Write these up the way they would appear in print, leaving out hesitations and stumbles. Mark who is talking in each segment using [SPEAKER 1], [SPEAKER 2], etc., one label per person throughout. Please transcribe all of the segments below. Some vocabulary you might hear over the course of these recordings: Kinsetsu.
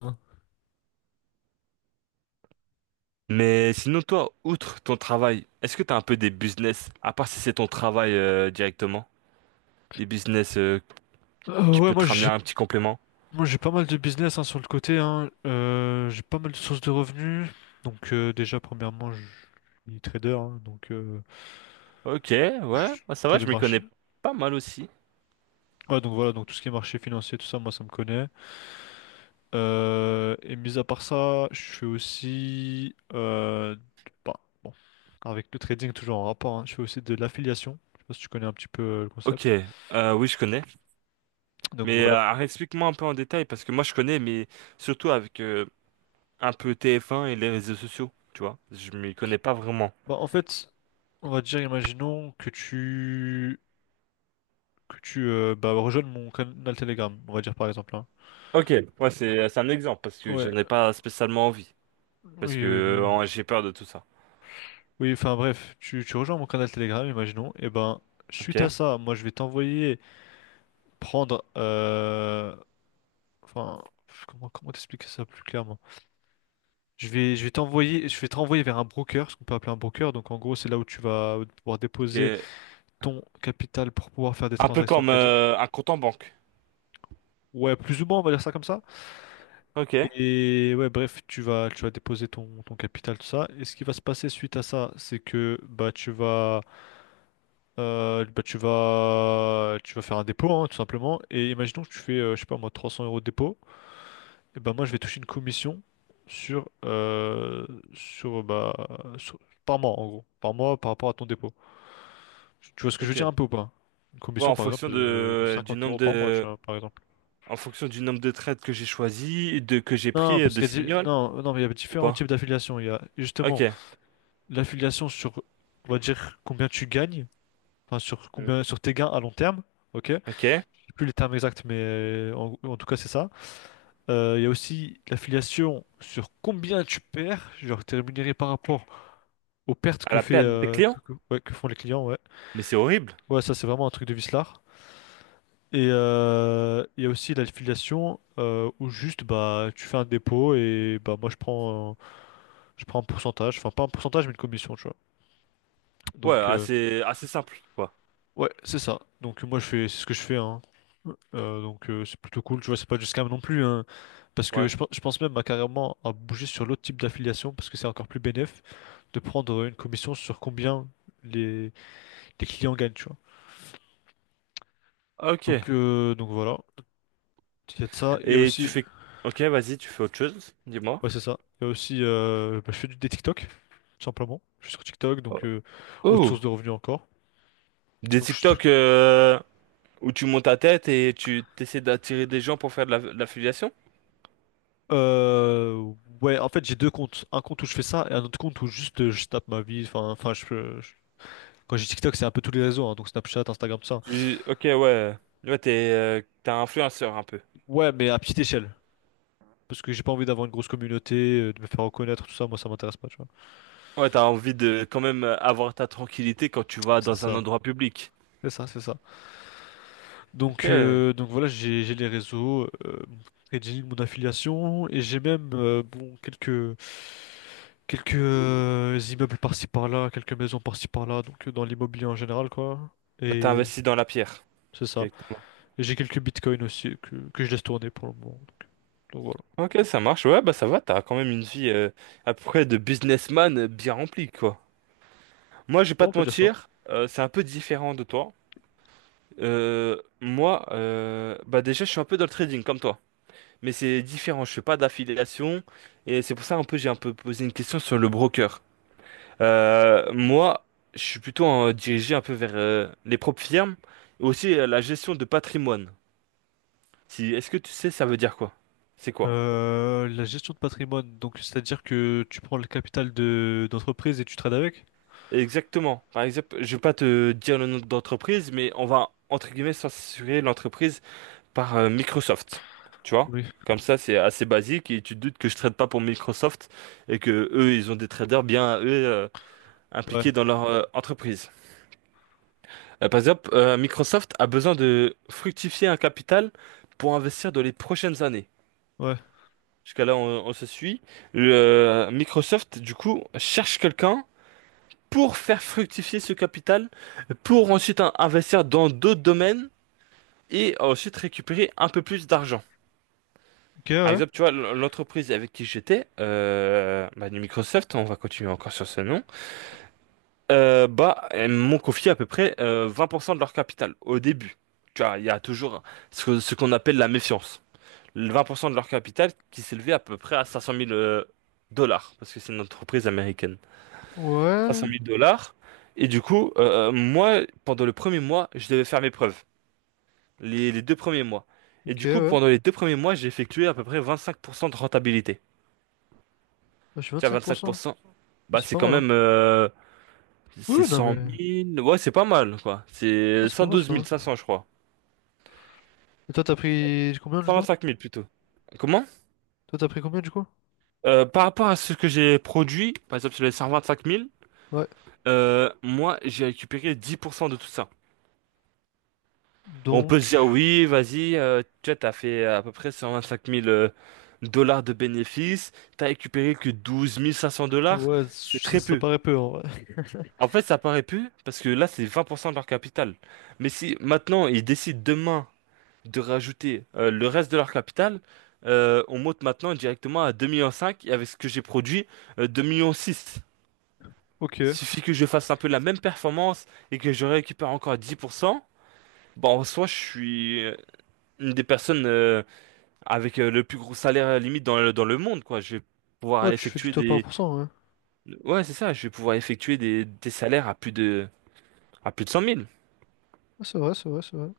[SPEAKER 1] Hein.
[SPEAKER 2] Mais sinon, toi, outre ton travail, est-ce que tu as un peu des business, à part si c'est ton travail directement, des business. Qui
[SPEAKER 1] Ouais,
[SPEAKER 2] peut
[SPEAKER 1] moi
[SPEAKER 2] te ramener
[SPEAKER 1] j'ai
[SPEAKER 2] un petit complément?
[SPEAKER 1] moi j'ai pas mal de business hein, sur le côté. Hein. J'ai pas mal de sources de revenus. Donc déjà premièrement, je suis trader, hein, donc
[SPEAKER 2] Ok,
[SPEAKER 1] je
[SPEAKER 2] ouais,
[SPEAKER 1] suis
[SPEAKER 2] bah ça
[SPEAKER 1] sur
[SPEAKER 2] va,
[SPEAKER 1] les
[SPEAKER 2] je m'y
[SPEAKER 1] marchés.
[SPEAKER 2] connais pas mal aussi.
[SPEAKER 1] Ouais, donc voilà, donc tout ce qui est marché financier, tout ça, moi ça me connaît. Et mis à part ça, je suis aussi bah, bon, avec le trading toujours en rapport. Hein, je fais aussi de l'affiliation. Je sais pas si tu connais un petit peu le
[SPEAKER 2] Ok,
[SPEAKER 1] concept.
[SPEAKER 2] oui, je connais.
[SPEAKER 1] Donc
[SPEAKER 2] Mais
[SPEAKER 1] voilà.
[SPEAKER 2] alors, explique-moi un peu en détail, parce que moi, je connais, mais surtout avec un peu TF1 et les réseaux sociaux, tu vois. Je m'y connais pas vraiment.
[SPEAKER 1] Bah en fait, on va dire, imaginons que tu bah, rejoignes mon canal Telegram, on va dire par exemple. Hein.
[SPEAKER 2] Ok, ouais, c'est un exemple, parce que
[SPEAKER 1] Ouais,
[SPEAKER 2] j'en ai pas spécialement envie, parce que
[SPEAKER 1] oui, mais...
[SPEAKER 2] j'ai peur de tout ça.
[SPEAKER 1] Oui, enfin bref, tu rejoins mon canal Telegram, imaginons, et ben, suite à
[SPEAKER 2] Ok,
[SPEAKER 1] ça, moi je vais t'envoyer prendre... Enfin, comment t'expliquer ça plus clairement? Je vais t'envoyer, je vais te renvoyer vers un broker, ce qu'on peut appeler un broker, donc en gros c'est là où tu vas pouvoir déposer
[SPEAKER 2] ok.
[SPEAKER 1] ton capital pour pouvoir faire des
[SPEAKER 2] Un peu
[SPEAKER 1] transactions de
[SPEAKER 2] comme
[SPEAKER 1] trading.
[SPEAKER 2] un compte en banque.
[SPEAKER 1] Ouais, plus ou moins, on va dire ça comme ça.
[SPEAKER 2] Ok,
[SPEAKER 1] Et ouais, bref, tu vas déposer ton capital, tout ça. Et ce qui va se passer suite à ça, c'est que bah, tu vas faire un dépôt, hein, tout simplement. Et imaginons que tu fais, je sais pas moi, 300 euros de dépôt. Et ben moi, je vais toucher une commission sur, euh, sur bah, sur- par mois en gros, par mois par rapport à ton dépôt. Tu vois ce que je veux dire
[SPEAKER 2] ok.
[SPEAKER 1] un peu ou pas? Une
[SPEAKER 2] Ouais,
[SPEAKER 1] commission
[SPEAKER 2] en
[SPEAKER 1] par
[SPEAKER 2] fonction
[SPEAKER 1] exemple de
[SPEAKER 2] de du
[SPEAKER 1] 50
[SPEAKER 2] nombre
[SPEAKER 1] euros par mois, tu
[SPEAKER 2] de
[SPEAKER 1] vois, par exemple.
[SPEAKER 2] en fonction du nombre de trades que j'ai choisi, de que j'ai pris
[SPEAKER 1] Non, parce
[SPEAKER 2] de
[SPEAKER 1] qu'il y a,
[SPEAKER 2] signal
[SPEAKER 1] non, mais il y a
[SPEAKER 2] ou
[SPEAKER 1] différents
[SPEAKER 2] pas.
[SPEAKER 1] types d'affiliations. Il y a
[SPEAKER 2] Ok.
[SPEAKER 1] justement l'affiliation sur, on va dire, combien tu gagnes, enfin, sur
[SPEAKER 2] Mhm.
[SPEAKER 1] combien, sur tes gains à long terme. Ok, je
[SPEAKER 2] Ok.
[SPEAKER 1] sais
[SPEAKER 2] À
[SPEAKER 1] plus les termes exacts, mais en tout cas, c'est ça. Il y a aussi l'affiliation sur combien tu perds, genre t'es rémunéré par rapport aux pertes que
[SPEAKER 2] la
[SPEAKER 1] fait
[SPEAKER 2] perte des clients?
[SPEAKER 1] ouais, que font les clients, ouais.
[SPEAKER 2] Mais c'est horrible.
[SPEAKER 1] Ouais, ça c'est vraiment un truc de vislard. Et il y a aussi l'affiliation où juste bah tu fais un dépôt et bah moi je prends un pourcentage, enfin pas un pourcentage mais une commission, tu vois.
[SPEAKER 2] Ouais,
[SPEAKER 1] Donc
[SPEAKER 2] assez simple quoi.
[SPEAKER 1] ouais, c'est ça. Donc moi je fais c'est ce que je fais hein. C'est plutôt cool, tu vois, c'est pas du scam non plus hein. Parce que
[SPEAKER 2] Ouais.
[SPEAKER 1] je pense même à carrément à bouger sur l'autre type d'affiliation parce que c'est encore plus bénéf de prendre une commission sur combien les, les clients gagnent, tu vois.
[SPEAKER 2] Ok.
[SPEAKER 1] Donc voilà, il y a de ça, il y a
[SPEAKER 2] Et tu
[SPEAKER 1] aussi
[SPEAKER 2] fais Ok, vas-y, tu fais autre chose, dis-moi.
[SPEAKER 1] ouais, c'est ça. Il y a aussi bah, je fais du des TikTok tout simplement. Je suis sur TikTok donc
[SPEAKER 2] Oh.
[SPEAKER 1] autre source
[SPEAKER 2] Oh.
[SPEAKER 1] de revenus encore.
[SPEAKER 2] Des
[SPEAKER 1] Donc je
[SPEAKER 2] TikTok où tu montes ta tête et tu t'essaies d'attirer des gens pour faire de l'affiliation?
[SPEAKER 1] Euh, ouais, en fait, j'ai deux comptes. Un compte où je fais ça et un autre compte où juste je tape ma vie. Quand j'ai TikTok, c'est un peu tous les réseaux, hein, donc Snapchat, Instagram, tout ça.
[SPEAKER 2] Tu... Ok, ouais. Ouais, t'es, t'es un influenceur un peu.
[SPEAKER 1] Ouais, mais à petite échelle. Parce que j'ai pas envie d'avoir une grosse communauté, de me faire reconnaître, tout ça. Moi, ça m'intéresse pas, tu vois.
[SPEAKER 2] Ouais, t'as envie de quand même avoir ta tranquillité quand tu vas
[SPEAKER 1] C'est
[SPEAKER 2] dans un
[SPEAKER 1] ça,
[SPEAKER 2] endroit public.
[SPEAKER 1] c'est ça.
[SPEAKER 2] Ok,
[SPEAKER 1] Donc voilà, j'ai les réseaux, mon trading, mon affiliation et j'ai même bon quelques immeubles par-ci par-là, quelques maisons par-ci par-là. Donc dans l'immobilier en général, quoi.
[SPEAKER 2] t'as
[SPEAKER 1] Et
[SPEAKER 2] investi dans la pierre
[SPEAKER 1] c'est ça.
[SPEAKER 2] directement.
[SPEAKER 1] J'ai quelques bitcoins aussi que je laisse tourner pour le moment. Donc voilà.
[SPEAKER 2] Ok, ça marche. Ouais, bah ça va, t'as quand même une vie à peu près de businessman bien remplie, quoi. Moi, je vais
[SPEAKER 1] Ouais,
[SPEAKER 2] pas
[SPEAKER 1] on
[SPEAKER 2] te
[SPEAKER 1] peut dire ça.
[SPEAKER 2] mentir, c'est un peu différent de toi. Moi, bah déjà, je suis un peu dans le trading comme toi. Mais c'est différent, je fais pas d'affiliation. Et c'est pour ça, un peu, j'ai un peu posé une question sur le broker. Moi, je suis plutôt dirigé un peu vers les propres firmes et aussi la gestion de patrimoine. Si, est-ce que tu sais, ça veut dire quoi? C'est quoi?
[SPEAKER 1] La gestion de patrimoine, donc c'est-à-dire que tu prends le capital de d'entreprise et tu trades avec?
[SPEAKER 2] Exactement. Par exemple, je vais pas te dire le nom d'entreprise, mais on va entre guillemets censurer l'entreprise par Microsoft. Tu vois?
[SPEAKER 1] Oui.
[SPEAKER 2] Comme ça, c'est assez basique et tu te doutes que je trade pas pour Microsoft et que eux, ils ont des traders bien eux
[SPEAKER 1] Ouais,
[SPEAKER 2] impliqués dans leur entreprise. Par exemple, Microsoft a besoin de fructifier un capital pour investir dans les prochaines années.
[SPEAKER 1] ouais.
[SPEAKER 2] Jusqu'à là, on se suit. Microsoft, du coup, cherche quelqu'un pour faire fructifier ce capital, pour ensuite investir dans d'autres domaines et ensuite récupérer un peu plus d'argent.
[SPEAKER 1] Ok,
[SPEAKER 2] Par
[SPEAKER 1] ouais.
[SPEAKER 2] exemple, tu vois, l'entreprise avec qui j'étais, bah, du Microsoft, on va continuer encore sur ce nom. Bah, elles m'ont confié à peu près 20% de leur capital au début. Tu vois, il y a toujours ce qu'on appelle la méfiance. Le 20% de leur capital qui s'élevait à peu près à 500 000 dollars, parce que c'est une entreprise américaine. 500
[SPEAKER 1] Ouais,
[SPEAKER 2] 000 dollars. Et du coup, moi, pendant le premier mois, je devais faire mes preuves. Les deux premiers mois. Et
[SPEAKER 1] ok,
[SPEAKER 2] du
[SPEAKER 1] ouais.
[SPEAKER 2] coup,
[SPEAKER 1] Moi,
[SPEAKER 2] pendant les deux premiers mois, j'ai effectué à peu près 25% de rentabilité.
[SPEAKER 1] je suis
[SPEAKER 2] Tu vois,
[SPEAKER 1] 25%.
[SPEAKER 2] 25%, bah,
[SPEAKER 1] C'est
[SPEAKER 2] c'est
[SPEAKER 1] pas
[SPEAKER 2] quand
[SPEAKER 1] mal, hein.
[SPEAKER 2] même c'est
[SPEAKER 1] Oui, non,
[SPEAKER 2] cent
[SPEAKER 1] mais.
[SPEAKER 2] mille ouais, c'est pas mal, quoi.
[SPEAKER 1] Ah,
[SPEAKER 2] C'est
[SPEAKER 1] c'est pas
[SPEAKER 2] cent
[SPEAKER 1] mal, c'est
[SPEAKER 2] douze
[SPEAKER 1] pas mal.
[SPEAKER 2] mille cinq cents je crois.
[SPEAKER 1] Et toi, t'as pris combien du
[SPEAKER 2] cent vingt
[SPEAKER 1] coup?
[SPEAKER 2] cinq mille plutôt. Comment?
[SPEAKER 1] Toi, t'as pris combien du coup?
[SPEAKER 2] Par rapport à ce que j'ai produit, par exemple sur les 125 000,
[SPEAKER 1] Ouais.
[SPEAKER 2] moi, j'ai récupéré 10% de tout ça. On peut
[SPEAKER 1] Donc.
[SPEAKER 2] se dire, oui, vas-y, tu vois, t'as fait à peu près 125 000 dollars de bénéfices, t'as récupéré que 12 500 dollars,
[SPEAKER 1] Ouais,
[SPEAKER 2] c'est très
[SPEAKER 1] ça
[SPEAKER 2] peu.
[SPEAKER 1] paraît peu en vrai.
[SPEAKER 2] En fait, ça paraît peu, parce que là, c'est 20% de leur capital. Mais si maintenant, ils décident demain de rajouter le reste de leur capital, on monte maintenant directement à 2,5 millions et avec ce que j'ai produit, 2,6 millions.
[SPEAKER 1] Ok.
[SPEAKER 2] Il suffit que je fasse un peu la même performance et que je récupère encore 10%. Bon, en soi, je suis une des personnes avec le plus gros salaire limite dans le monde, quoi. Je vais pouvoir
[SPEAKER 1] Ouais, tu fais du
[SPEAKER 2] effectuer
[SPEAKER 1] top
[SPEAKER 2] des...
[SPEAKER 1] 1%, ouais.
[SPEAKER 2] Ouais, c'est ça, je vais pouvoir effectuer des salaires à plus de 100 000.
[SPEAKER 1] Ah, c'est vrai, c'est vrai.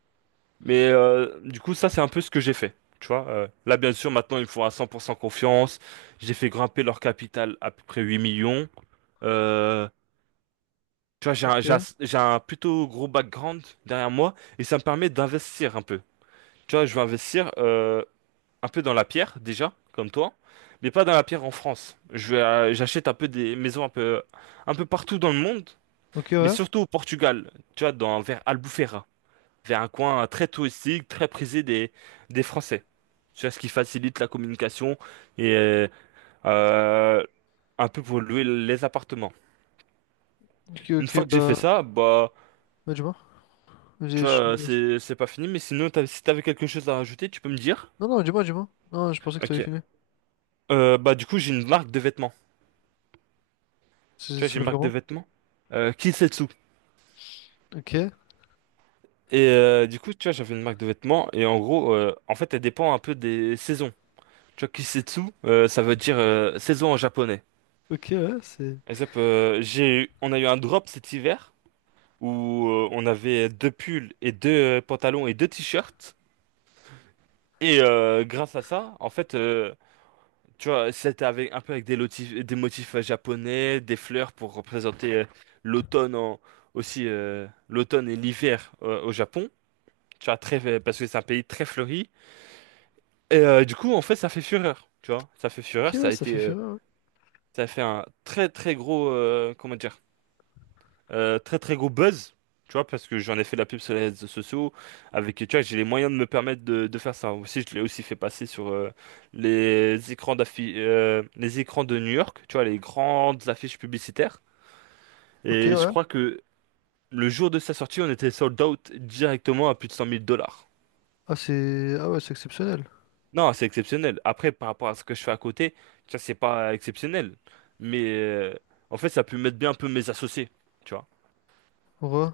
[SPEAKER 2] Mais du coup, ça, c'est un peu ce que j'ai fait. Tu vois, là, bien sûr, maintenant, ils me font à 100% confiance. J'ai fait grimper leur capital à peu près 8 millions. Euh, tu vois,
[SPEAKER 1] Ok.
[SPEAKER 2] j'ai un plutôt gros background derrière moi et ça me permet d'investir un peu. Tu vois, je vais investir un peu dans la pierre, déjà, comme toi, mais pas dans la pierre en France. J'achète un peu des maisons un peu partout dans le monde,
[SPEAKER 1] Ok,
[SPEAKER 2] mais
[SPEAKER 1] ouais.
[SPEAKER 2] surtout au Portugal, tu vois, dans, vers Albufeira vers un coin très touristique, très prisé des Français. Tu vois, ce qui facilite la communication et euh, un peu pour louer les appartements.
[SPEAKER 1] Ok,
[SPEAKER 2] Une
[SPEAKER 1] ok,
[SPEAKER 2] fois que j'ai fait
[SPEAKER 1] bah.
[SPEAKER 2] ça, bah,
[SPEAKER 1] Ouais, dis-moi.
[SPEAKER 2] tu
[SPEAKER 1] J'ai- je suis-
[SPEAKER 2] vois,
[SPEAKER 1] je-
[SPEAKER 2] c'est pas fini, mais sinon, si t'avais quelque chose à rajouter, tu peux me dire?
[SPEAKER 1] Non, non, dis-moi. Non, je pensais que t'avais
[SPEAKER 2] Ok.
[SPEAKER 1] fini.
[SPEAKER 2] Bah, du coup, j'ai une marque de vêtements.
[SPEAKER 1] Ça ça
[SPEAKER 2] Tu vois, j'ai une
[SPEAKER 1] s'appelle
[SPEAKER 2] marque de
[SPEAKER 1] comment?
[SPEAKER 2] vêtements. Kinsetsu.
[SPEAKER 1] Ok,
[SPEAKER 2] Et du coup, tu vois, j'avais une marque de vêtements, et en gros, en fait, elle dépend un peu des saisons. Tu vois, Kisetsu, ça veut dire saison en japonais.
[SPEAKER 1] ok, ouais, c'est.
[SPEAKER 2] Et on a eu un drop cet hiver où on avait deux pulls et deux pantalons et deux t-shirts. Et grâce à ça, en fait, tu vois, c'était avec un peu avec des motifs japonais, des fleurs pour représenter l'automne en- aussi l'automne et l'hiver au Japon. Tu vois, très, parce que c'est un pays très fleuri. Et du coup, en fait, ça fait fureur. Tu vois, ça fait
[SPEAKER 1] Ok,
[SPEAKER 2] fureur. Ça
[SPEAKER 1] ouais,
[SPEAKER 2] a
[SPEAKER 1] ça
[SPEAKER 2] été,
[SPEAKER 1] fait fureur. Ouais.
[SPEAKER 2] ça a fait un très très gros, comment dire. Très très gros buzz, tu vois, parce que j'en ai fait de la pub sur les réseaux sociaux, avec, tu vois, j'ai les moyens de me permettre de faire ça. Aussi, je l'ai aussi fait passer sur les écrans de New York, tu vois, les grandes affiches publicitaires.
[SPEAKER 1] Ok,
[SPEAKER 2] Et je
[SPEAKER 1] ouais.
[SPEAKER 2] crois que le jour de sa sortie, on était sold out directement à plus de 100 000 dollars.
[SPEAKER 1] Ah, c'est. Ah, ouais, c'est exceptionnel.
[SPEAKER 2] Non, c'est exceptionnel. Après, par rapport à ce que je fais à côté, ça c'est pas exceptionnel. Mais en fait, ça a pu mettre bien un peu mes associés, tu vois.
[SPEAKER 1] Ouais.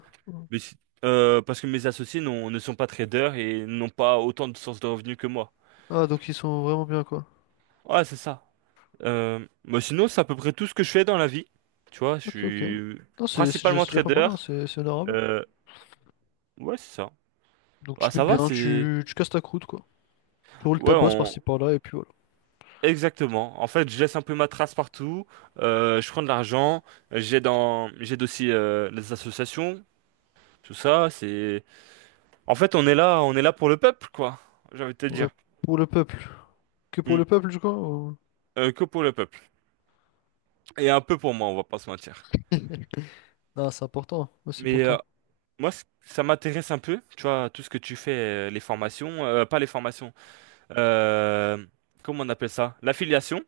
[SPEAKER 2] Mais si- parce que ne sont pas traders et n'ont pas autant de sources de revenus que moi.
[SPEAKER 1] Ah, donc ils sont vraiment bien, quoi.
[SPEAKER 2] Ouais, c'est ça. Mais sinon, c'est à peu près tout ce que je fais dans la vie. Tu vois, je
[SPEAKER 1] Ok, ok.
[SPEAKER 2] suis
[SPEAKER 1] Non, c'est c'est déjà,
[SPEAKER 2] principalement
[SPEAKER 1] c'est déjà pas mal,
[SPEAKER 2] trader.
[SPEAKER 1] hein. C'est honorable.
[SPEAKER 2] Euh, ouais, c'est ça.
[SPEAKER 1] Donc tu
[SPEAKER 2] Bah,
[SPEAKER 1] te mets
[SPEAKER 2] ça va,
[SPEAKER 1] bien,
[SPEAKER 2] c'est...
[SPEAKER 1] tu casses ta croûte, quoi. Tu roules
[SPEAKER 2] Ouais,
[SPEAKER 1] ta bosse
[SPEAKER 2] on...
[SPEAKER 1] par-ci par-là, et puis voilà.
[SPEAKER 2] Exactement. En fait, je laisse un peu ma trace partout. Je prends de l'argent. J'aide dans... j'aide aussi les associations. Tout ça, c'est... En fait, on est là pour le peuple, quoi. J'ai envie de te
[SPEAKER 1] Ouais.
[SPEAKER 2] dire.
[SPEAKER 1] Pour le peuple. Que pour le
[SPEAKER 2] Mm.
[SPEAKER 1] peuple, du coup? Ou-
[SPEAKER 2] Que pour le peuple. Et un peu pour moi, on va pas se mentir.
[SPEAKER 1] Non, c'est important. Aussi pour
[SPEAKER 2] Mais
[SPEAKER 1] toi.
[SPEAKER 2] moi, ça m'intéresse un peu, tu vois, tout ce que tu fais, les formations, pas les formations, euh, comment on appelle ça? L'affiliation,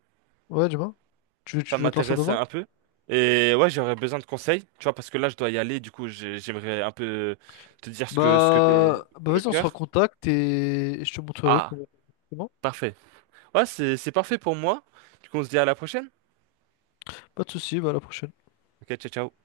[SPEAKER 1] Ouais, dis-moi. Tu
[SPEAKER 2] ça
[SPEAKER 1] veux te lancer
[SPEAKER 2] m'intéresse
[SPEAKER 1] dedans?
[SPEAKER 2] un peu. Et ouais, j'aurais besoin de conseils, tu vois, parce que là, je dois y aller, du coup, j'aimerais un peu te dire ce que j'ai
[SPEAKER 1] Bah
[SPEAKER 2] sur le
[SPEAKER 1] vas-y, on se
[SPEAKER 2] cœur.
[SPEAKER 1] recontacte et je te montrerai
[SPEAKER 2] Ah,
[SPEAKER 1] comment.
[SPEAKER 2] parfait. Ouais, c'est parfait pour moi. Du coup, on se dit à la prochaine.
[SPEAKER 1] Pas de souci, bah à la prochaine.
[SPEAKER 2] Ok, ciao, ciao.